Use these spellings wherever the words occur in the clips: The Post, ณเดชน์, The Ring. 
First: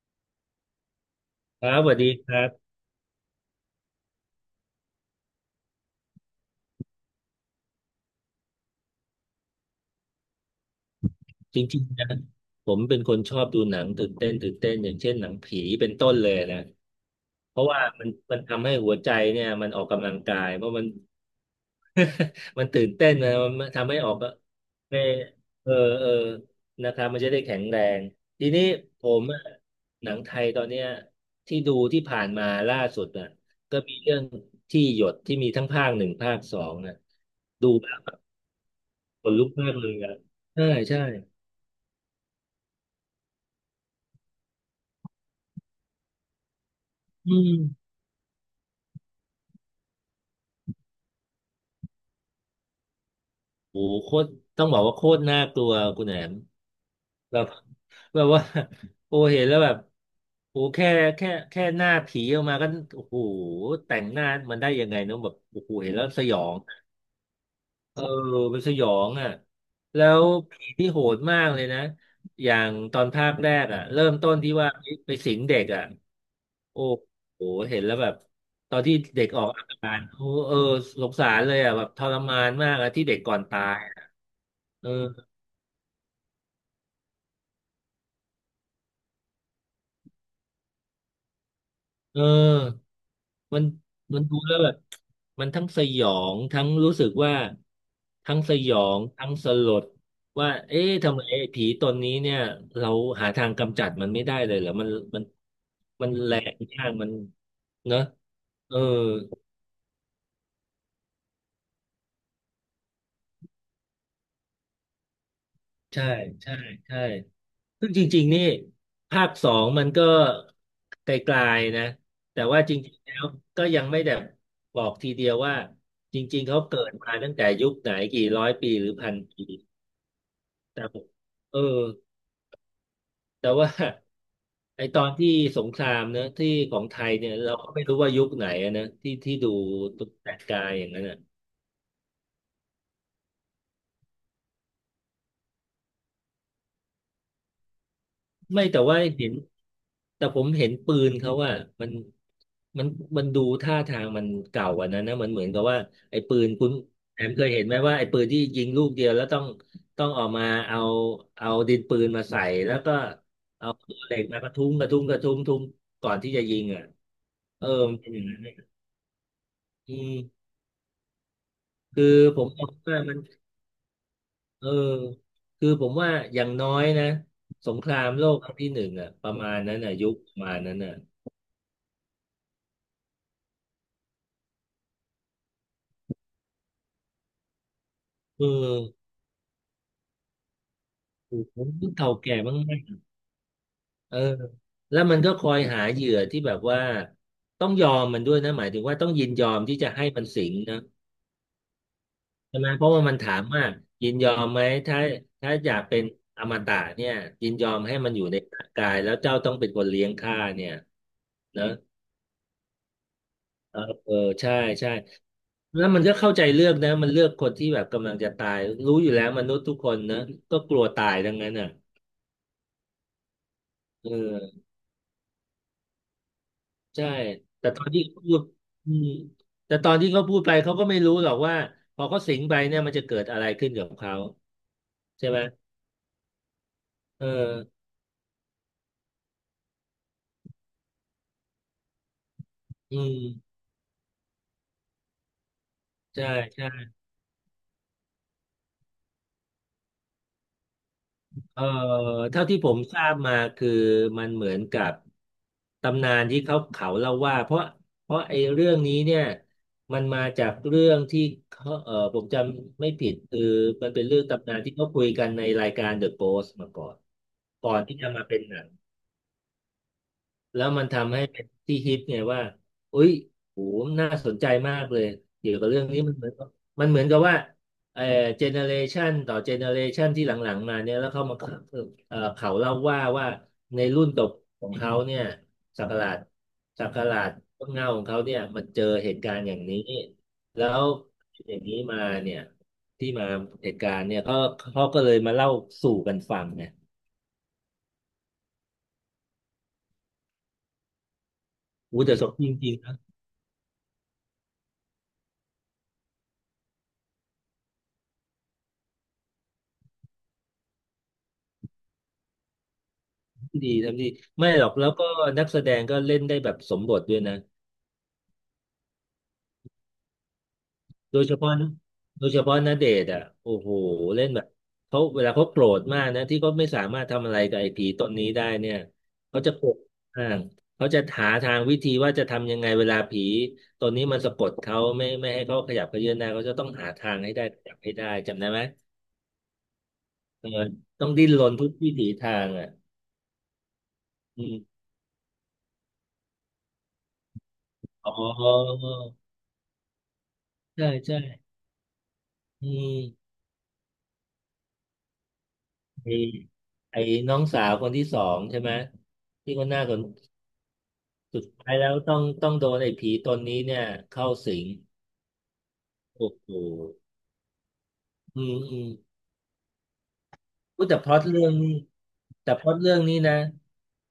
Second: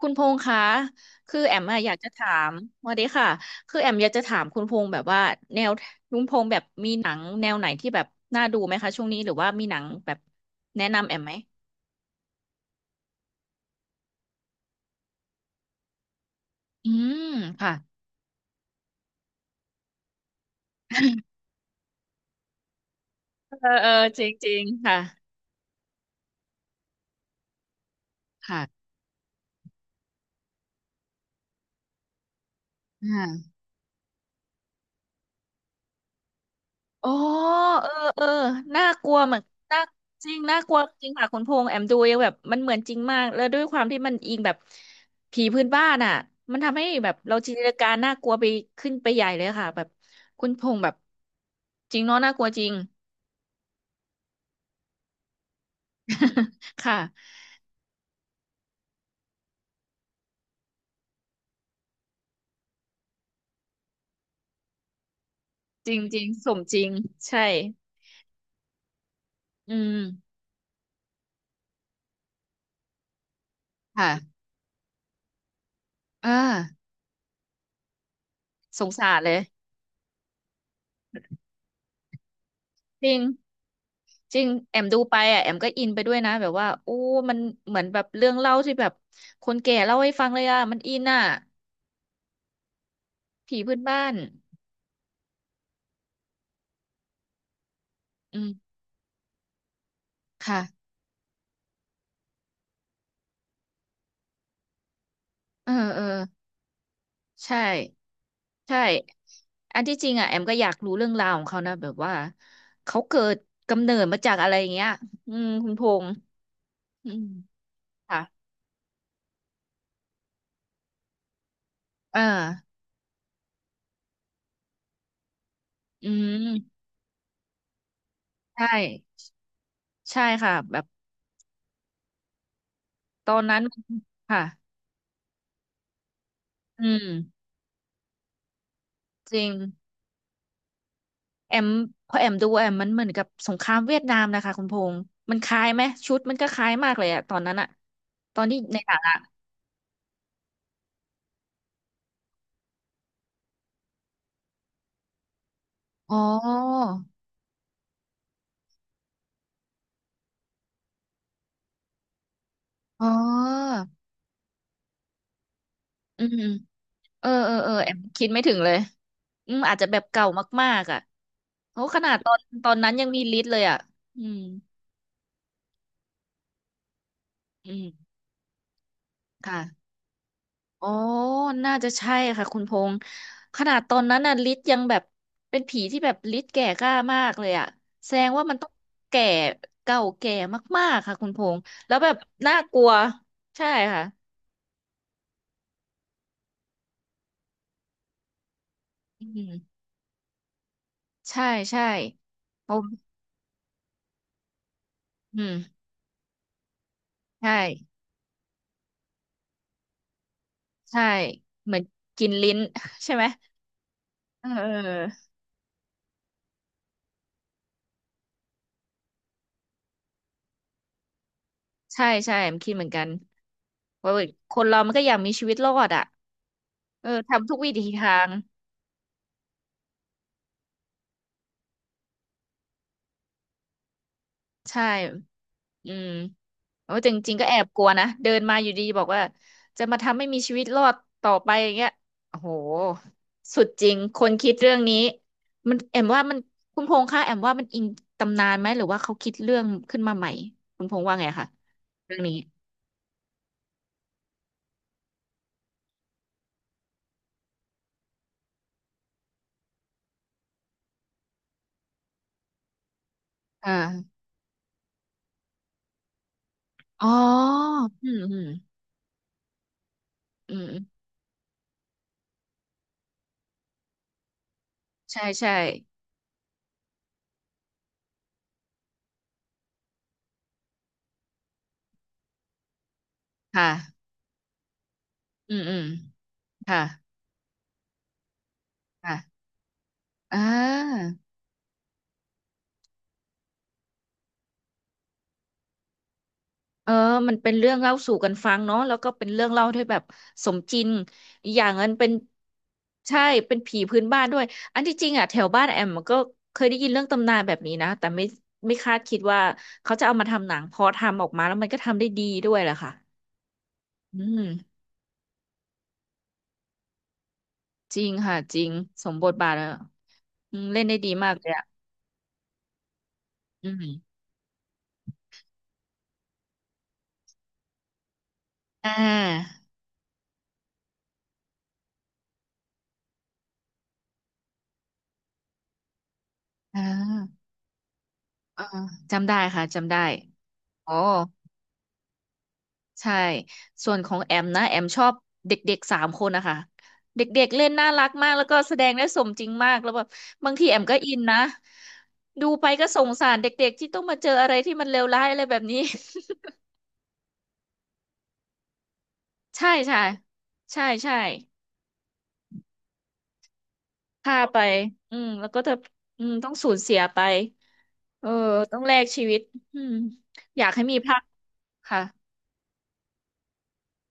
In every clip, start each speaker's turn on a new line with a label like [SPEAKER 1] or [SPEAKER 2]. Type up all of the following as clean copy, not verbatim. [SPEAKER 1] คุณพงษ์คะคือแอม
[SPEAKER 2] ครั
[SPEAKER 1] อะ
[SPEAKER 2] บส
[SPEAKER 1] อยา
[SPEAKER 2] วั
[SPEAKER 1] ก
[SPEAKER 2] สดี
[SPEAKER 1] จะถา
[SPEAKER 2] ครับ
[SPEAKER 1] มสวัสดีค่ะคือแอมอยากจะถามคุณพงษ์แบบว่าแนวคุณพงษ์แบบมีหนังแนวไหนที่แบบน่าดูไหมคะช่วงนี้หรือว่ามีหนังแบบแนะนำแอมไหม
[SPEAKER 2] จริงๆนะผมเป็นคนชอบดูหนังตื่นเต้นตื่นเต้นอย่างเช่นหนังผีเป็นต้นเลยนะ
[SPEAKER 1] อืม
[SPEAKER 2] เพราะ
[SPEAKER 1] ค่ะ
[SPEAKER 2] ว่ามันทำให้หัวใจเนี่ยมันออกกำลังกายเพราะมัน มันตื่นเต้นนะ
[SPEAKER 1] เอ
[SPEAKER 2] มั
[SPEAKER 1] อ
[SPEAKER 2] น
[SPEAKER 1] เอ
[SPEAKER 2] ทำ
[SPEAKER 1] อ
[SPEAKER 2] ให้ออก
[SPEAKER 1] จริ
[SPEAKER 2] ก็
[SPEAKER 1] งจริงค่ะ
[SPEAKER 2] ไม่เออเออนะครับมันจะได้แข็งแรงที
[SPEAKER 1] ค่
[SPEAKER 2] นี้ผมอะหนังไทยตอนเนี้ยที่ดูที่ผ่านมาล่าสุดอ่ะ
[SPEAKER 1] ะ
[SPEAKER 2] ก็มีเรื่องที่หยดที่มีทั้งภาคหนึ่งภาคสองนะ
[SPEAKER 1] อ๋อ
[SPEAKER 2] ดู
[SPEAKER 1] เอ
[SPEAKER 2] แล้
[SPEAKER 1] อ
[SPEAKER 2] ว
[SPEAKER 1] เออน่ากลัว
[SPEAKER 2] ข
[SPEAKER 1] เห
[SPEAKER 2] น
[SPEAKER 1] มือน
[SPEAKER 2] ลุกมาก
[SPEAKER 1] น่า
[SPEAKER 2] เลยอ่ะ
[SPEAKER 1] จริงน่า
[SPEAKER 2] ใช่
[SPEAKER 1] กลัว
[SPEAKER 2] ใช่
[SPEAKER 1] จริงค่ะคุณพงษ์แอมดูยังแบบมันเหมือนจริงมากแล้วด้วยความที่มันแบบผีพื้นบ้านอ่ะมันทำให้แบบ
[SPEAKER 2] อื
[SPEAKER 1] เราจิน
[SPEAKER 2] ม
[SPEAKER 1] ตนาการน่ากลัวไปขึ้นไปใหญ่เลยค่ะแบบคุณพงษ์แบบจริงเนาะน่ากลัวจริง
[SPEAKER 2] โอ้โหโคตรต้องบอกว่าโคตรน่ากลัวคุณแหนม
[SPEAKER 1] ค่ะ
[SPEAKER 2] แบบ แบบว่าโอ้เห็นแล้วแบบโอ้แค่หน้าผีออกมาก็โอ้โหแต่งหน้ามันได้ยังไงเนอะแบบโอ้โห
[SPEAKER 1] จ
[SPEAKER 2] เห็น
[SPEAKER 1] ริง
[SPEAKER 2] แล้ว
[SPEAKER 1] จ
[SPEAKER 2] ส
[SPEAKER 1] ริง
[SPEAKER 2] ยอ
[SPEAKER 1] ส
[SPEAKER 2] ง
[SPEAKER 1] มจริงใช่
[SPEAKER 2] เออมันสยองอ่ะ
[SPEAKER 1] อืม
[SPEAKER 2] แล้วผีที่โหดมากเลยนะอย่างตอนภาคแรกอ่ะเริ่มต้น
[SPEAKER 1] ค่ะ
[SPEAKER 2] ที่ว่าไปสิงเด็กอ่ะ
[SPEAKER 1] อ่า
[SPEAKER 2] โอ้โหเห็นแล้วแบบตอ
[SPEAKER 1] ส
[SPEAKER 2] น
[SPEAKER 1] ง
[SPEAKER 2] ที่
[SPEAKER 1] สาร
[SPEAKER 2] เด็ก
[SPEAKER 1] เล
[SPEAKER 2] อ
[SPEAKER 1] ย
[SPEAKER 2] อกอาการโอ้เออสงสารเลยอ่ะแบบทรมานมากอ่ะที่
[SPEAKER 1] จ
[SPEAKER 2] เด็
[SPEAKER 1] ริ
[SPEAKER 2] ก
[SPEAKER 1] ง
[SPEAKER 2] ก่อนตาย
[SPEAKER 1] จริงแอมดูไป
[SPEAKER 2] เออ
[SPEAKER 1] อ่ะแอมก็อินไปด้วยนะแบบว่าโอ้มันเหมือนแบบเรื่องเล่าที่แบบคนแก่เล่าให้ฟังเลยอ่ะมันอินอ่ะ
[SPEAKER 2] เออ
[SPEAKER 1] ผี
[SPEAKER 2] มัน
[SPEAKER 1] พื้นบ้าน
[SPEAKER 2] มันดูแล้วแบบมันทั้งสยองทั้งรู้สึกว่าทั้
[SPEAKER 1] อื
[SPEAKER 2] ง
[SPEAKER 1] ม
[SPEAKER 2] สยองทั้งสลดว่า
[SPEAKER 1] ค่ะ
[SPEAKER 2] เอ๊ะทำไมไอ้ผีตนนี้เนี่ยเราหาทางกำจัดมันไม่ได้เลยเหรอมัน
[SPEAKER 1] เออเออ
[SPEAKER 2] มันแรงมากมัน
[SPEAKER 1] ใช่
[SPEAKER 2] เนอะเออ
[SPEAKER 1] ใช่อันที่จริงอ่ะแอมก็อยากรู้เรื่องราวของเขานะแบบว่าเขาเกิดกำเนิดมาจากอะไรอย่างเงี้ยอืมคุณพ
[SPEAKER 2] ใช่
[SPEAKER 1] งษ์
[SPEAKER 2] ใช่ใช่
[SPEAKER 1] อืม
[SPEAKER 2] ซึ่งจ
[SPEAKER 1] ค่ะ
[SPEAKER 2] ริงๆนี่ภาคสองมันก็ไกลๆนะ
[SPEAKER 1] เออ
[SPEAKER 2] แต่ว่าจริงๆแล้วก็ยังไม่ได้บอกทีเดียวว่า
[SPEAKER 1] อื
[SPEAKER 2] จริงๆเขา
[SPEAKER 1] ม
[SPEAKER 2] เกิดมาตั้งแต่ยุคไหนกี่ร้อย
[SPEAKER 1] ใช
[SPEAKER 2] ปีหรือพัน
[SPEAKER 1] ่
[SPEAKER 2] ปี
[SPEAKER 1] ใช่ค่ะแบ
[SPEAKER 2] แต่
[SPEAKER 1] บ
[SPEAKER 2] ผมเออ
[SPEAKER 1] ตอน
[SPEAKER 2] แต่
[SPEAKER 1] นั้น
[SPEAKER 2] ว่า
[SPEAKER 1] มันค่ะ
[SPEAKER 2] ไอตอนที่สงครามเนอะที่ขอ
[SPEAKER 1] อื
[SPEAKER 2] งไท
[SPEAKER 1] ม
[SPEAKER 2] ยเนี่ยเราก็ไม่รู้ว่ายุคไหนอะนะที่
[SPEAKER 1] จ
[SPEAKER 2] ที่
[SPEAKER 1] ริ
[SPEAKER 2] ดู
[SPEAKER 1] ง
[SPEAKER 2] แต่กายอย่างนั้นอะ
[SPEAKER 1] แอมพอแอมดูแอมมันเหมือนกับสงครามเวียดนามนะคะคุณพงษ์มันคล้ายไหมชุดมันก็คล้ายมากเลยอะตอนนั้นอะตอนที่
[SPEAKER 2] ไม่
[SPEAKER 1] ใน
[SPEAKER 2] แต่
[SPEAKER 1] หนั
[SPEAKER 2] ว่า
[SPEAKER 1] งอะ
[SPEAKER 2] เห็นแต่ผมเห็นปืนเขาว่ามันมันมันดูท่าทางมันเก่ากว่านั้นนะมันเหมือนกับว่า
[SPEAKER 1] อ๋อ
[SPEAKER 2] ไอ้ปืนคุณแอมเคยเห็นไหมว่าไอ้ปืนที่ยิงลูกเดียวแล้วต้องออกมาเอาเอาดินปืนมาใส่แล้วก็
[SPEAKER 1] อ๋อ
[SPEAKER 2] เอาตัวเหล็กมากระทุ้งกระทุ้งกระทุ้งทุ้งก่อน
[SPEAKER 1] อื
[SPEAKER 2] ที่
[SPEAKER 1] ม
[SPEAKER 2] จะยิงอ่ะ
[SPEAKER 1] เออเออ
[SPEAKER 2] เออ
[SPEAKER 1] เออแอ
[SPEAKER 2] มัน
[SPEAKER 1] ม
[SPEAKER 2] เป็นอย่า
[SPEAKER 1] คิ
[SPEAKER 2] ง
[SPEAKER 1] ด
[SPEAKER 2] นั้น
[SPEAKER 1] ไม่
[SPEAKER 2] ไหม
[SPEAKER 1] ถึงเลยอืมอาจจะ
[SPEAKER 2] อื
[SPEAKER 1] แบบเก่า
[SPEAKER 2] ม
[SPEAKER 1] มากๆอะโอ้ข
[SPEAKER 2] คือ
[SPEAKER 1] นาดตอ
[SPEAKER 2] ผ
[SPEAKER 1] น
[SPEAKER 2] มม
[SPEAKER 1] ต
[SPEAKER 2] อ
[SPEAKER 1] อ
[SPEAKER 2] ง
[SPEAKER 1] นนั้น
[SPEAKER 2] ว่า
[SPEAKER 1] ยัง
[SPEAKER 2] มัน
[SPEAKER 1] มีลิสต์เลยอะอืม
[SPEAKER 2] เออคือผมว่าอย่างน้อยนะส
[SPEAKER 1] อื
[SPEAKER 2] ง
[SPEAKER 1] ม
[SPEAKER 2] ครามโลกครั้งที่หนึ่งอ่ะประมาณนั้น
[SPEAKER 1] ค่ะ
[SPEAKER 2] อ่ะยุคประมาณนั้น
[SPEAKER 1] อ๋อ
[SPEAKER 2] อ่ะ
[SPEAKER 1] น่าจะใช่ค่ะคุณพงษ์ขนาดตอนนั้นน่ะฤทธิ์ยังแบบเป็นผีที่แบบฤทธิ์แก่กล้ามากเลยอะแสดง
[SPEAKER 2] เอ
[SPEAKER 1] ว่ามันต้อง
[SPEAKER 2] อ
[SPEAKER 1] แก่เก่าแก่มากๆค่ะคุณพ
[SPEAKER 2] โอ้
[SPEAKER 1] ง
[SPEAKER 2] โห
[SPEAKER 1] ษ์แล้วแบ
[SPEAKER 2] เก่า
[SPEAKER 1] บ
[SPEAKER 2] แก่มา
[SPEAKER 1] น่ากลัว
[SPEAKER 2] ก
[SPEAKER 1] ใช่ค่ะ
[SPEAKER 2] ๆเออแล้วมันก็คอยหาเหยื่อที่แบบว่าต้องยอมมันด้วยนะหมายถึงว่าต้องยิ
[SPEAKER 1] อื
[SPEAKER 2] นยอม
[SPEAKER 1] ม
[SPEAKER 2] ที่จะให้มันสิงนะ
[SPEAKER 1] ใช่ใช่
[SPEAKER 2] ใช่ไห
[SPEAKER 1] ผ
[SPEAKER 2] มเพ
[SPEAKER 1] ม
[SPEAKER 2] ราะว่ามันถามว่ายินยอมไหมถ้า
[SPEAKER 1] อื
[SPEAKER 2] ถ้า
[SPEAKER 1] ม
[SPEAKER 2] อยากเป็นอมตะเนี่ยยิ
[SPEAKER 1] ใช่
[SPEAKER 2] นยอมให้มันอยู่ในร่างกายแล้วเจ้าต้องเป็นคนเลี้ยงข้าเนี่ย
[SPEAKER 1] ใช่
[SPEAKER 2] นะ
[SPEAKER 1] เหมือนกินลิ้น ใช่ไหม
[SPEAKER 2] เออเออ
[SPEAKER 1] เออ
[SPEAKER 2] ใช่
[SPEAKER 1] เอ
[SPEAKER 2] ใช่
[SPEAKER 1] อ
[SPEAKER 2] แล้วมันก็เข้าใจเลือกนะมันเลือกคนที่แบบกำลังจะตายรู้อยู่แล้วมนุษย์ทุกคนนะก็กลัวตายทั้งนั้นอ่ะ
[SPEAKER 1] ใช่ใช่ผมคิดเหมือนกัน
[SPEAKER 2] เ
[SPEAKER 1] ว่าค
[SPEAKER 2] ออ
[SPEAKER 1] นเรามันก็อยากมีชีวิตรอดอะเอ
[SPEAKER 2] ใช่
[SPEAKER 1] อทำทุก
[SPEAKER 2] แต่
[SPEAKER 1] วิ
[SPEAKER 2] ต
[SPEAKER 1] ถี
[SPEAKER 2] อนที่
[SPEAKER 1] ทา
[SPEAKER 2] เขา
[SPEAKER 1] ง
[SPEAKER 2] พูดอืมแต่ตอนที่เขาพูดไปเขาก็ไม่รู้หรอกว่าพอเขาสิงไปเนี่ยมันจะเกิดอะไรขึ้นกับเขา
[SPEAKER 1] ใช่
[SPEAKER 2] ใช่ไหม
[SPEAKER 1] อืมโอ้จ
[SPEAKER 2] เออ
[SPEAKER 1] ริงๆก็แอบกลัวนะเดินมาอยู่ดีบอกว่าจะมาทำให้มีชีวิตรอดต่อไปอย่างเงี้ยโอ้โห
[SPEAKER 2] อืม
[SPEAKER 1] สุดจริงคนคิดเรื่องนี้มันแอมว่า
[SPEAKER 2] ใช่
[SPEAKER 1] มัน
[SPEAKER 2] ใช่
[SPEAKER 1] คุณพงษ์คะแอมว่ามันอิงตำนานไหมหรือว่าเขาคิดเรื่องขึ้นมาใหม่คุณพงษ์ว่าไงคะ
[SPEAKER 2] เออ
[SPEAKER 1] เรื่องนี้
[SPEAKER 2] เท่าที่ผมทราบมาคือมันเหมือนกับตำนานที่เขาเล่าว่าเพราะไอ้เรื่องนี้เนี่ยมันมาจากเรื่องที่เขาเออผมจำไม่ผิดคือ
[SPEAKER 1] อ
[SPEAKER 2] มันเป็น
[SPEAKER 1] ่า
[SPEAKER 2] เรื่องตำนานที่เขาคุยกันในรายการ The Post มาก่อน
[SPEAKER 1] อ๋อ
[SPEAKER 2] ก่อนที่
[SPEAKER 1] อื
[SPEAKER 2] จะ
[SPEAKER 1] ม
[SPEAKER 2] มา
[SPEAKER 1] อื
[SPEAKER 2] เป็น
[SPEAKER 1] ม
[SPEAKER 2] หนัง
[SPEAKER 1] อื
[SPEAKER 2] แล้
[SPEAKER 1] ม
[SPEAKER 2] ว
[SPEAKER 1] อืม
[SPEAKER 2] มันทำให้เป็นที่ฮิตไงว่าอุ๊ยโหน่าสนใจมากเลย
[SPEAKER 1] ใช่ใช่
[SPEAKER 2] เกี่ยวกับเรื่องนี้มันเหมือนกับมันเหมือนกับว่าเอ่อเจเนเรชันต่อเจเนเรชันที่หลังๆมาเนี่ยแล้วเขามาเขาเล่าว่า
[SPEAKER 1] ค
[SPEAKER 2] ในรุ่
[SPEAKER 1] ่ะ
[SPEAKER 2] นตบของเขาเนี่ย
[SPEAKER 1] อืมอืม
[SPEAKER 2] ศักราช
[SPEAKER 1] ค่ะ
[SPEAKER 2] ศักราชต้นเงาของเขาเนี่ยมันเจอเห
[SPEAKER 1] ค่ะ
[SPEAKER 2] ตุการณ์อย่างนี้
[SPEAKER 1] อ่
[SPEAKER 2] แล้ว
[SPEAKER 1] า
[SPEAKER 2] อย่างนี้มาเนี่ยที่มาเหตุการณ์เนี่ยเขาก็เลยมาเล่าสู่กันฟังไง
[SPEAKER 1] เออมันเป็นเรื่องเล่าสู่กันฟังเนาะแล้วก็เป็นเรื่องเล่าที่แบบสมจริงอีกอย่างนั้น
[SPEAKER 2] อู้
[SPEAKER 1] เป็น
[SPEAKER 2] แต่สดจริงๆ
[SPEAKER 1] ใช่เป็นผีพื้นบ้านด้วยอันที่จริงอ่ะแถวบ้านแอมมันก็เคยได้ยินเรื่องตำนานแบบนี้นะแต่ไม่คาดคิดว่าเขาจะเอามาทำหนังพอทำออกมาแล้วมันก็ทำได้ดีด้วยแหละค่ะ
[SPEAKER 2] ทำดี
[SPEAKER 1] อื
[SPEAKER 2] ไม่หรอก
[SPEAKER 1] ม
[SPEAKER 2] แล้วก็นักแสดงก็เล่นได้แบบสมบทด้วยนะ
[SPEAKER 1] จริงค่ะจริงสมบทบาทอะอืมเล่นได้ดี
[SPEAKER 2] โดย
[SPEAKER 1] มา
[SPEAKER 2] เฉ
[SPEAKER 1] กเลย
[SPEAKER 2] พาะ
[SPEAKER 1] อ่ะ
[SPEAKER 2] นะโดยเฉพาะณเดชน์อ่ะโอ้
[SPEAKER 1] อื
[SPEAKER 2] โห
[SPEAKER 1] ม
[SPEAKER 2] เล่นแบบเขาเวลาเขาโกรธมากนะที่เขาไม่สามารถทำอะไรกับไอ้ผีตนนี้ได้เนี่ย
[SPEAKER 1] อ่า
[SPEAKER 2] เขาจะโกรธมากเขาจะหาทางวิธีว่าจะทำยังไงเวลาผีตนนี้มันสะกดเขาไม่ให้เขาขยับเขยื้อนหน้าเขาจะต้อง
[SPEAKER 1] อ่
[SPEAKER 2] หาทางให้ได้
[SPEAKER 1] า
[SPEAKER 2] ขยับให้ได้จำได้ไหม
[SPEAKER 1] อ่าจำได้ค่ะจำได้
[SPEAKER 2] เออ
[SPEAKER 1] อ๋อ
[SPEAKER 2] ต้องดิ้นรนทุกวิถีทางอ่ะ
[SPEAKER 1] ใช่ ส่วนของแอ
[SPEAKER 2] อื
[SPEAKER 1] มนะแอ
[SPEAKER 2] ม
[SPEAKER 1] มชอบเด็กๆสามคนนะคะเด็กๆเล่นน่ารั
[SPEAKER 2] อ๋
[SPEAKER 1] กมากแล้วก็แส
[SPEAKER 2] อ
[SPEAKER 1] ดงได้สมจริงมากแล้วแบบบางทีแอม
[SPEAKER 2] ใช่
[SPEAKER 1] ก็อิ
[SPEAKER 2] ใช่
[SPEAKER 1] นนะดูไป
[SPEAKER 2] อื
[SPEAKER 1] ก็สงสา
[SPEAKER 2] ม
[SPEAKER 1] รเด็กๆที่ต้องมาเจออะไรที่มันเลวร้ายอะไรแบบนี้
[SPEAKER 2] มีไอ้น้องสาวคนที่สองใช่ไหมที่ ค
[SPEAKER 1] ใช่
[SPEAKER 2] นหน้าส
[SPEAKER 1] ใช่
[SPEAKER 2] น
[SPEAKER 1] ใช่ใช่
[SPEAKER 2] สุดท้ายแล้วต้องโดนไอ้ผีตนนี้เนี่ยเข้า
[SPEAKER 1] ฆ่าไป
[SPEAKER 2] สิง
[SPEAKER 1] อืมแล้วก็จะอื
[SPEAKER 2] โอ้
[SPEAKER 1] ม
[SPEAKER 2] โห
[SPEAKER 1] ต้องสูญเสียไปเออ
[SPEAKER 2] อืม
[SPEAKER 1] ต้
[SPEAKER 2] อื
[SPEAKER 1] อง
[SPEAKER 2] ม
[SPEAKER 1] แลกชีวิตอืมอยาก
[SPEAKER 2] พู
[SPEAKER 1] ให้
[SPEAKER 2] ด
[SPEAKER 1] มี
[SPEAKER 2] แต่พล็
[SPEAKER 1] ภา
[SPEAKER 2] อต
[SPEAKER 1] ค
[SPEAKER 2] เรื่องนี้
[SPEAKER 1] ค่ะ
[SPEAKER 2] แต่พล็อตเรื่องนี้นะ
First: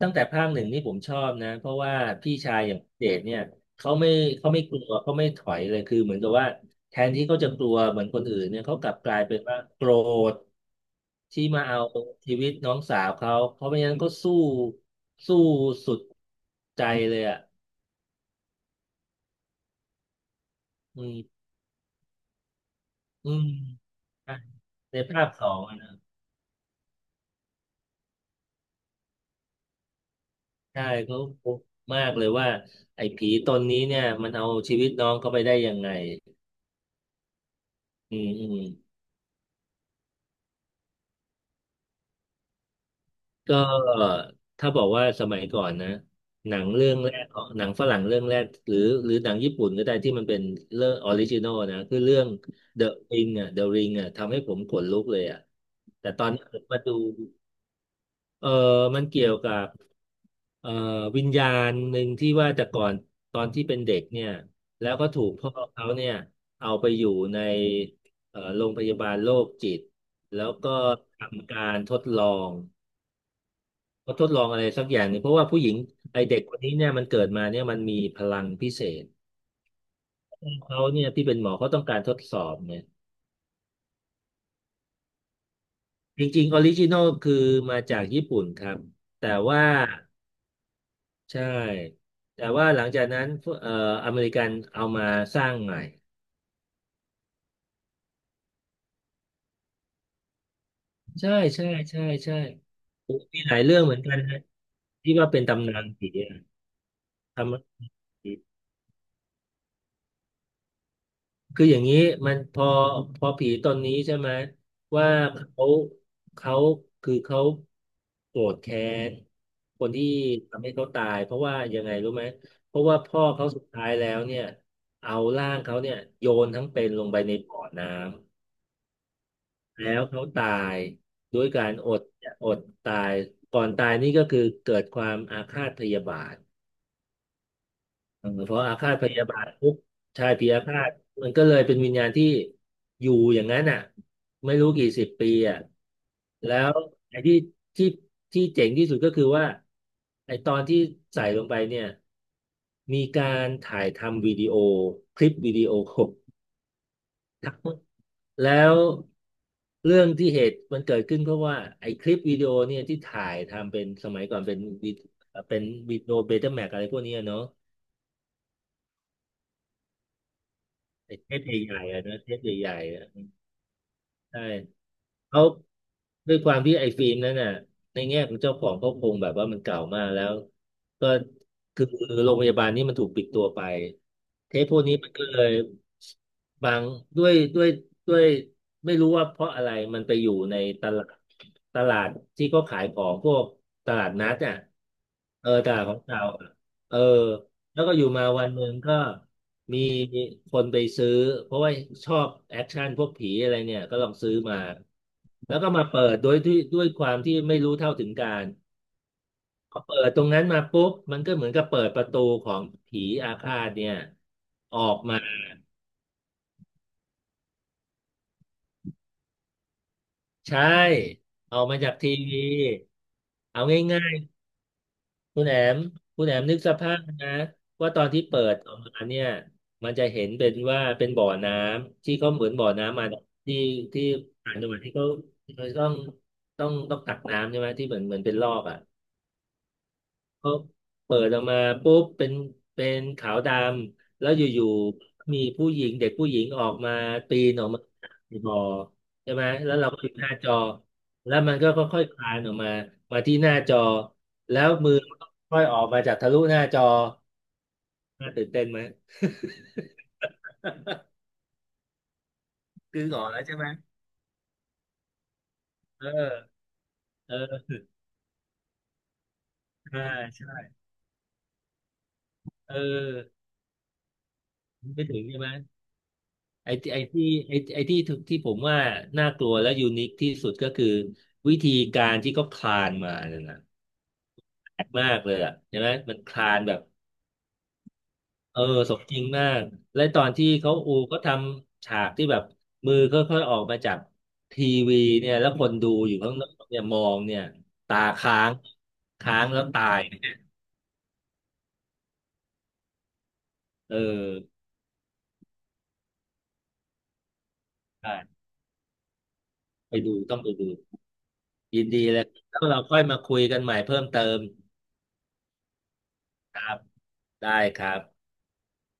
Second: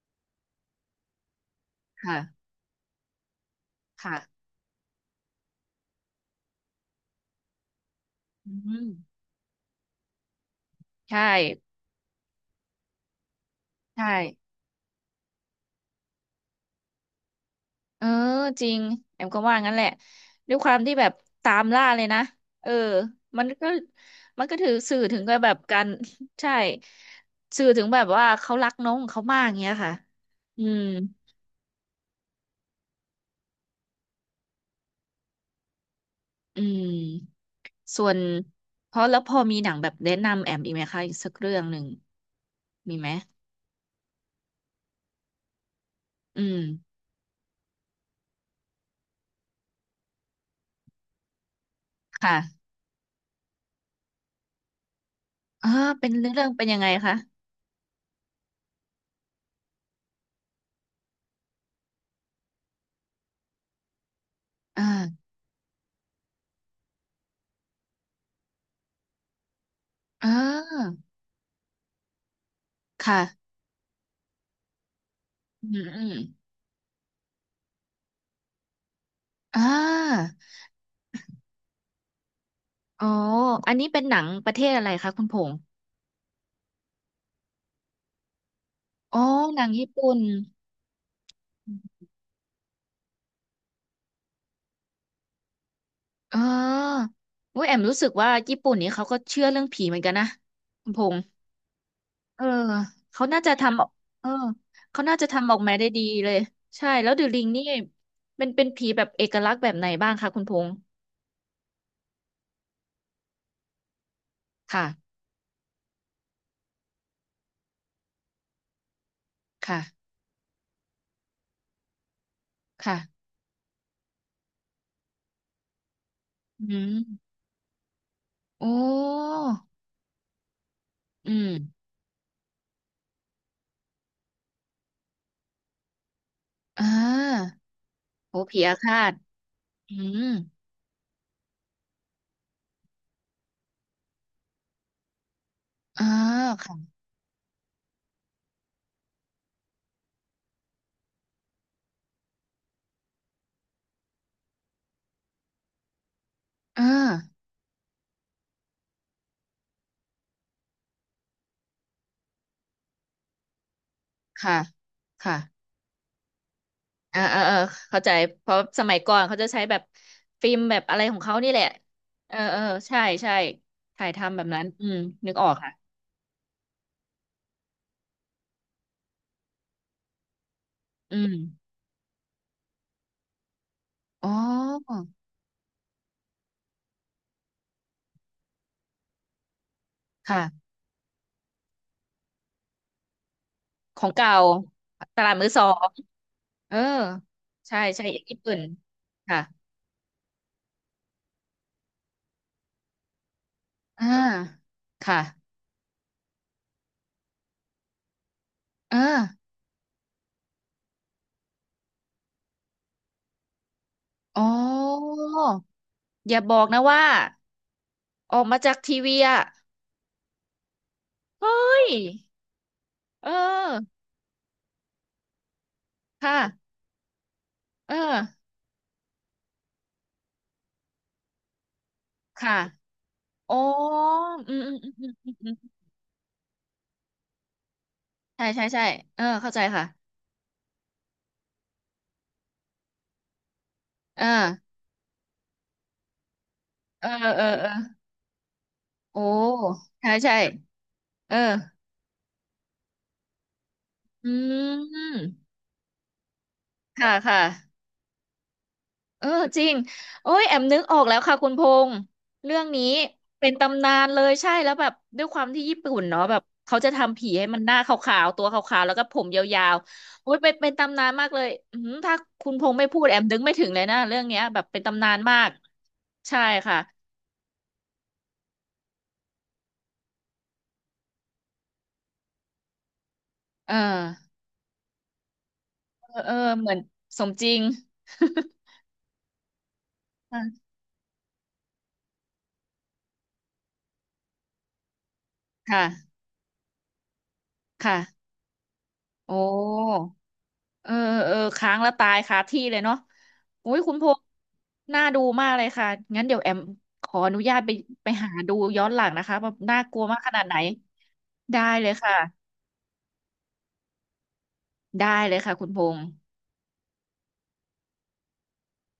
[SPEAKER 2] ตั้งแต่ภาคหนึ่งนี่ผมชอบนะเพราะว่าพี่
[SPEAKER 1] ค่ะ
[SPEAKER 2] ชายอย่างเดชเนี่ยเขาไม่
[SPEAKER 1] ค่ะ
[SPEAKER 2] เขาไม่กลัวเขาไม่ถอยเลยคือเหมือนกับว่าแทนที่เขาจะกลัวเหมือนคนอื่น
[SPEAKER 1] อื
[SPEAKER 2] เนี่ยเขาก
[SPEAKER 1] ม
[SPEAKER 2] ลับกลายเป็นว่าโกรธ
[SPEAKER 1] ใช่
[SPEAKER 2] ที่มาเอาชีวิตน้องสาวเขาเพราะไม่งั้น
[SPEAKER 1] ใช่
[SPEAKER 2] ก็สู้สุดใจเลยอ่ะ
[SPEAKER 1] เออจริงแอมก็ว่างั้นแหละด้วยความที่
[SPEAKER 2] อื
[SPEAKER 1] แบบ
[SPEAKER 2] ม
[SPEAKER 1] ตามล่าเลยนะเออ
[SPEAKER 2] อื
[SPEAKER 1] มัน
[SPEAKER 2] ม
[SPEAKER 1] ก็
[SPEAKER 2] ใช่
[SPEAKER 1] มันก็ถือ
[SPEAKER 2] ใน
[SPEAKER 1] สื่อถึง
[SPEAKER 2] ภาค
[SPEAKER 1] ก็
[SPEAKER 2] ส
[SPEAKER 1] แบ
[SPEAKER 2] อ
[SPEAKER 1] บ
[SPEAKER 2] งอะ
[SPEAKER 1] การ
[SPEAKER 2] นะ
[SPEAKER 1] ใช่สื่อถึงแบบว่าเขารักน้องของเขามากเงี้ยค่ะอืม
[SPEAKER 2] ใช่เขาพบมากเลยว่าไอ้ผีตนนี้เนี่ยมันเอาชีวิตน้องเขาไปได้ยังไง
[SPEAKER 1] อืมส่ว
[SPEAKER 2] อื
[SPEAKER 1] น
[SPEAKER 2] มอืม
[SPEAKER 1] เพราะแล้วพอมีหนังแบบแนะนำแอมอีกไหมคะอีกสักเรื่องหนึ่งมีไหม
[SPEAKER 2] ก็ถ้าบอกว่าสมัยก่อนนะ
[SPEAKER 1] อื
[SPEAKER 2] หนั
[SPEAKER 1] ม
[SPEAKER 2] งเรื่องแรกหนังฝรั่งเรื่องแรกหรือหรือหนังญี่ปุ่นก็ได้ที่มันเป็นเรื่องออริจินอลนะคือเรื่อง
[SPEAKER 1] ค่ะ
[SPEAKER 2] The Ring อ่ะ The Ring อ่ะทำให้ผมขนลุกเลยอ่ะ
[SPEAKER 1] เออเป็
[SPEAKER 2] แต่
[SPEAKER 1] น
[SPEAKER 2] ตอน
[SPEAKER 1] เรื่
[SPEAKER 2] นี้
[SPEAKER 1] อง
[SPEAKER 2] ผ
[SPEAKER 1] เป็
[SPEAKER 2] ม
[SPEAKER 1] นยั
[SPEAKER 2] มา
[SPEAKER 1] งไง
[SPEAKER 2] ดู
[SPEAKER 1] คะ
[SPEAKER 2] เออมันเกี่ยวกับเอ่อวิญญาณหนึ่งที่ว่าแต่ก่อนตอนที่เป็นเด็กเนี่ย
[SPEAKER 1] อ
[SPEAKER 2] แล้วก็ถู
[SPEAKER 1] ่า
[SPEAKER 2] กพ่อเขาเนี่ยเอาไปอยู่ในโรงพยาบาลโรคจิต
[SPEAKER 1] อ่
[SPEAKER 2] แล้วก็
[SPEAKER 1] า
[SPEAKER 2] ทำการทดลอง
[SPEAKER 1] ค่ะ
[SPEAKER 2] เขาทดลองอะไรสักอย่างหนึงเพราะว่าผู้ห
[SPEAKER 1] อื
[SPEAKER 2] ญิง
[SPEAKER 1] มอืม
[SPEAKER 2] ไอเด็กคนนี้เนี่ยมันเกิดมาเนี่ยมันมีพลังพิเศษ
[SPEAKER 1] อ่า
[SPEAKER 2] เขาเนี่ยที่เป็นหมอเขาต้องการทดสอบเนี่ย
[SPEAKER 1] อ๋ออันนี้เป็นหนังประเทศอะไรคะคุณพงษ์
[SPEAKER 2] จริงๆออริจินอลคือมาจากญี่ปุ่นครับ
[SPEAKER 1] อ๋อ
[SPEAKER 2] แต่
[SPEAKER 1] ห
[SPEAKER 2] ว่า
[SPEAKER 1] นังญี่ปุ่น
[SPEAKER 2] ใช่แต่ว่าหลังจากนั้นเอ่ออเมริกันเอามาสร้างใหม่
[SPEAKER 1] อ๋อโอุ้ยแอมรู้สึกว่าญี่ปุ่นนี้เขาก็เชื่อเรื่องผีเหมือนกันนะคุณพงษ์
[SPEAKER 2] ใช่ใช่ใช่ใช่
[SPEAKER 1] เออเขา
[SPEAKER 2] มี
[SPEAKER 1] น่า
[SPEAKER 2] ห
[SPEAKER 1] จะ
[SPEAKER 2] ลายเรื่อ
[SPEAKER 1] ทำ
[SPEAKER 2] ง
[SPEAKER 1] ออก
[SPEAKER 2] เหมือนกัน
[SPEAKER 1] เออ
[SPEAKER 2] นะ
[SPEAKER 1] เขา
[SPEAKER 2] ที่
[SPEAKER 1] น่าจะ
[SPEAKER 2] ว่าเป็น
[SPEAKER 1] ทำออก
[SPEAKER 2] ตำ
[SPEAKER 1] มา
[SPEAKER 2] นา
[SPEAKER 1] ได้
[SPEAKER 2] น
[SPEAKER 1] ดี
[SPEAKER 2] ผี
[SPEAKER 1] เล
[SPEAKER 2] อะ
[SPEAKER 1] ยใช่แล้วเดอะลิง
[SPEAKER 2] ทำ
[SPEAKER 1] นี่เป็นเป็นผีแบบเอกลักษณ์แบบไหนบ้างคะคุณพงษ์
[SPEAKER 2] คืออย่างนี้มันพอผีตนนี้ใช่ไหม
[SPEAKER 1] ค่ะ
[SPEAKER 2] ว่าเขาเขาเขาโกรธแค้น
[SPEAKER 1] ค่ะ
[SPEAKER 2] คนที่ทำให้เขาตายเพราะว่ายังไงรู้ไหมเพราะ
[SPEAKER 1] ค่ะ
[SPEAKER 2] ว่าพ่อเขาสุดท้ายแล้วเนี่ยเอาร่างเขาเนี่ยโยนทั้ง
[SPEAKER 1] อื
[SPEAKER 2] เป็นลงไปใน
[SPEAKER 1] ม
[SPEAKER 2] บ่อน้
[SPEAKER 1] โอ้
[SPEAKER 2] ำแล้วเขาตาย
[SPEAKER 1] อื
[SPEAKER 2] ด้วย
[SPEAKER 1] ม
[SPEAKER 2] การอดตายก่อนตายนี่ก็คือเกิดความอาฆาตพยาบาท
[SPEAKER 1] อ่า
[SPEAKER 2] เออ
[SPEAKER 1] โอ้
[SPEAKER 2] เพ
[SPEAKER 1] ผี
[SPEAKER 2] ราะ
[SPEAKER 1] อา
[SPEAKER 2] อาฆาต
[SPEAKER 1] ฆา
[SPEAKER 2] พ
[SPEAKER 1] ต
[SPEAKER 2] ยาบาทปุ๊บ
[SPEAKER 1] อื
[SPEAKER 2] ใช่
[SPEAKER 1] ม
[SPEAKER 2] พยาฆาตมันก็เลยเป็นวิญญาณที่อยู่อย่างนั้นอ่ะไม่รู้กี่สิบปีอ่ะ
[SPEAKER 1] อ่า
[SPEAKER 2] แล้ว
[SPEAKER 1] ค่ะ
[SPEAKER 2] ไอ้ที่ที่ที่เจ๋งที่สุดก็คือว่าไอ้ตอนที่ใส่ลงไปเนี่ยมีการถ่ายทำวิดีโอคลิปวิดีโอ
[SPEAKER 1] อ่า
[SPEAKER 2] ทั้งแล้วเรื่องที่เหตุมันเกิดขึ้นเพราะว่าไอ้คลิปวิดีโอเนี่ยที่ถ่ายทำเป็นสมัยก่อนเป็
[SPEAKER 1] ค่ะ
[SPEAKER 2] นวิ
[SPEAKER 1] ค่ะ
[SPEAKER 2] เป็นวิดีโอเบต้าแม็กอะไรพวกเนี้ย
[SPEAKER 1] อ่าอ่า
[SPEAKER 2] เนาะ
[SPEAKER 1] เออเข้าใจเพราะสมัยก่อนเขาจะใช้แบบฟิล์มแบบอะไรข
[SPEAKER 2] ไอ้
[SPEAKER 1] อง
[SPEAKER 2] เท
[SPEAKER 1] เขา
[SPEAKER 2] ป
[SPEAKER 1] นี่แหละ
[SPEAKER 2] ใหญ่ๆอะนะเท
[SPEAKER 1] เออ
[SPEAKER 2] ป
[SPEAKER 1] เออ
[SPEAKER 2] ใหญ่ๆ
[SPEAKER 1] ใช่
[SPEAKER 2] อะ
[SPEAKER 1] ใช่ถ่ายทำ
[SPEAKER 2] ใช่
[SPEAKER 1] แบบนั้นอืมนึก
[SPEAKER 2] เขา
[SPEAKER 1] ออกค่ะ
[SPEAKER 2] ด้วยความที่ไอ้ฟิล์มนั้นน่ะในแง่ของเจ้าของเขาคงแบบว่ามันเก่ามากแล้วก็
[SPEAKER 1] อืม
[SPEAKER 2] คือโรงพยาบาลนี้มันถูกปิดตัวไป
[SPEAKER 1] อ๋อ
[SPEAKER 2] เทปพวกนี้มันก็เลยบางด้วยด้วยด้วยไม่รู้ว่าเพราะอะไรมันไปอยู่ใน
[SPEAKER 1] ค่ะ
[SPEAKER 2] ตลาดตลาดที่เขาขายของพวกต
[SPEAKER 1] ขอ
[SPEAKER 2] ลา
[SPEAKER 1] ง
[SPEAKER 2] ดนั
[SPEAKER 1] เก่า
[SPEAKER 2] ดอ่ะ
[SPEAKER 1] ตลาดมื
[SPEAKER 2] เอ
[SPEAKER 1] อ
[SPEAKER 2] อ
[SPEAKER 1] สอ
[SPEAKER 2] ตลาด
[SPEAKER 1] ง
[SPEAKER 2] ของเก่าอะ
[SPEAKER 1] เออ
[SPEAKER 2] เออ
[SPEAKER 1] ใช่
[SPEAKER 2] แล้วก็อ
[SPEAKER 1] ใช่
[SPEAKER 2] ยู่มา
[SPEAKER 1] ญี่
[SPEAKER 2] วัน
[SPEAKER 1] ปุ่
[SPEAKER 2] ห
[SPEAKER 1] น
[SPEAKER 2] นึ่งก็
[SPEAKER 1] ค่ะ
[SPEAKER 2] มีคนไปซื้อเพราะว่าชอบแอคชั่นพวกผีอะไรเนี่ยก็
[SPEAKER 1] อ่า
[SPEAKER 2] ลองซื้อมา
[SPEAKER 1] ค่ะ
[SPEAKER 2] แล้วก็มาเปิดโดยที่ด้วยความที่ไม่รู้เท่าถึงการ
[SPEAKER 1] ออา
[SPEAKER 2] พอเปิดตรงนั้นมาปุ๊บมันก็เหมือนกับเปิดประตูของผีอาฆาตเนี่ย
[SPEAKER 1] อ๋อ
[SPEAKER 2] ออกมา
[SPEAKER 1] อย่าบอกนะว่าออกมาจากทีวีอ่ะ
[SPEAKER 2] ใช่
[SPEAKER 1] เฮ้
[SPEAKER 2] เอามา
[SPEAKER 1] ย
[SPEAKER 2] จากทีวี
[SPEAKER 1] เอ
[SPEAKER 2] เอา
[SPEAKER 1] อ
[SPEAKER 2] คุณแอมคุณแอมนึก
[SPEAKER 1] ค่ะ
[SPEAKER 2] สภาพนะว่า
[SPEAKER 1] เออ
[SPEAKER 2] ตอนที่เปิดออกมาเนี่ยมันจะเห็นเป็นว่าเป็นบ่อน้ำที่เขาเหมือ
[SPEAKER 1] ค่ะ
[SPEAKER 2] นบ่อน้ำมา
[SPEAKER 1] อ๋อ
[SPEAKER 2] ที่ที่
[SPEAKER 1] อื
[SPEAKER 2] ต่าง
[SPEAKER 1] ม
[SPEAKER 2] จัง
[SPEAKER 1] อื
[SPEAKER 2] ห
[SPEAKER 1] ม
[SPEAKER 2] วัดที่เขา
[SPEAKER 1] อืมอื
[SPEAKER 2] ที่
[SPEAKER 1] ม
[SPEAKER 2] เขาต้องตักน้ำใช่ไหมที่เหมือนเป็น
[SPEAKER 1] ใช่
[SPEAKER 2] ลอ
[SPEAKER 1] ใช่
[SPEAKER 2] กอ่ะ
[SPEAKER 1] ใช่เออเข้าใจค่ะ
[SPEAKER 2] เขาเปิดออกมาปุ๊บเป็นขาวดำ
[SPEAKER 1] เออ
[SPEAKER 2] แล้วอยู่ๆมีผู้หญิงเด็กผู้หญิงออกมา
[SPEAKER 1] เออเออ
[SPEAKER 2] ปีนอ
[SPEAKER 1] เอ
[SPEAKER 2] อก
[SPEAKER 1] อ
[SPEAKER 2] มาในบ่อ
[SPEAKER 1] โอ้
[SPEAKER 2] ใช่ไหมแล้วเราก็ดู
[SPEAKER 1] ใช่
[SPEAKER 2] หน้า
[SPEAKER 1] ใช่
[SPEAKER 2] จอ
[SPEAKER 1] เอ
[SPEAKER 2] แล้
[SPEAKER 1] อ
[SPEAKER 2] วมันก็ค่อยๆคลานออกมามาที่หน้าจอ
[SPEAKER 1] อื
[SPEAKER 2] แล้วมือมันก็
[SPEAKER 1] ม
[SPEAKER 2] ค่อยออกมาจากทะลุหน้าจอ
[SPEAKER 1] ค่ะค่ะ
[SPEAKER 2] น่าตื่นเต้นไหม
[SPEAKER 1] เออจริงโอ้ยแอมนึกออกแล้วค่ะคุณพงษ์เรื่องนี้
[SPEAKER 2] คือออกแล้ว
[SPEAKER 1] เป็น
[SPEAKER 2] ใช่ไหม
[SPEAKER 1] ตำนานเลยใช่แล้วแบบด้วยความที่ญี่ปุ่น
[SPEAKER 2] เอ
[SPEAKER 1] เนาะแบบ
[SPEAKER 2] อ
[SPEAKER 1] เขาจะทำผีให้มันห
[SPEAKER 2] เออ
[SPEAKER 1] น้าขาวๆตัวขาวๆแล้วก็ผมยาว
[SPEAKER 2] ใช่
[SPEAKER 1] ๆโอ้ย
[SPEAKER 2] ใช่
[SPEAKER 1] เป็นเป็นตำนานมากเลยอืมถ้าคุณพง
[SPEAKER 2] เออ
[SPEAKER 1] ษ์ไม่พูดแอมนึกไม่ถึงเลยนะเรื่องเนี้ยแบบเป็นตำ
[SPEAKER 2] ไม่
[SPEAKER 1] นาน
[SPEAKER 2] ถึง
[SPEAKER 1] มา
[SPEAKER 2] ใช่ไหม
[SPEAKER 1] กใช่
[SPEAKER 2] ไอ้
[SPEAKER 1] ค่ะ
[SPEAKER 2] ที่ไอ้ที่ไอ้ไอ้ที่ที่ผมว่าน่ากลัวและยูนิคที่สุดก็คือวิธีการที่เขาคลานมาเนี่ยนะ
[SPEAKER 1] เออ
[SPEAKER 2] แปลกมากเลยอ่ะใช่ไหม
[SPEAKER 1] เอ
[SPEAKER 2] มัน
[SPEAKER 1] อเอ
[SPEAKER 2] ค
[SPEAKER 1] อ
[SPEAKER 2] ลาน
[SPEAKER 1] เหมื
[SPEAKER 2] แบ
[SPEAKER 1] อน
[SPEAKER 2] บ
[SPEAKER 1] สมจริง
[SPEAKER 2] เออสมจริงมากและตอน
[SPEAKER 1] ค่ะ
[SPEAKER 2] ที่เขาอูก็ทำฉากที่แบบมือค่อยๆออกมาจากทีวีเนี่ยแล้วคน
[SPEAKER 1] ค่ะ
[SPEAKER 2] ดูอยู่ข้างนอกเนี่ยมองเนี่ยตา
[SPEAKER 1] ค่ะ
[SPEAKER 2] ค้าง
[SPEAKER 1] โอ้
[SPEAKER 2] ค้างแล้วตาย
[SPEAKER 1] เออ เออค้างแล้วตายคาที่เลยเนาะอุ้ยคุ
[SPEAKER 2] เออ
[SPEAKER 1] ณพงษ์น่าดูมากเลยค่ะ งั้นเดี๋ยวแอมขออนุญาตไปไปหา
[SPEAKER 2] ใช่
[SPEAKER 1] ดูย้อนหลังนะคะว่าน่าก
[SPEAKER 2] ไป
[SPEAKER 1] ลัว
[SPEAKER 2] ดู
[SPEAKER 1] มากข
[SPEAKER 2] ต้อ
[SPEAKER 1] นา
[SPEAKER 2] ง
[SPEAKER 1] ด
[SPEAKER 2] ไป
[SPEAKER 1] ไหน
[SPEAKER 2] ดู
[SPEAKER 1] ได้
[SPEAKER 2] ยิ
[SPEAKER 1] เล
[SPEAKER 2] น
[SPEAKER 1] ย
[SPEAKER 2] ดี
[SPEAKER 1] ค่ะ
[SPEAKER 2] เลยแล้วเราค่อยมาคุยกันใหม่เพิ่มเติม
[SPEAKER 1] ได้เลยค่ะคุณพงษ์
[SPEAKER 2] ครับได้ครับ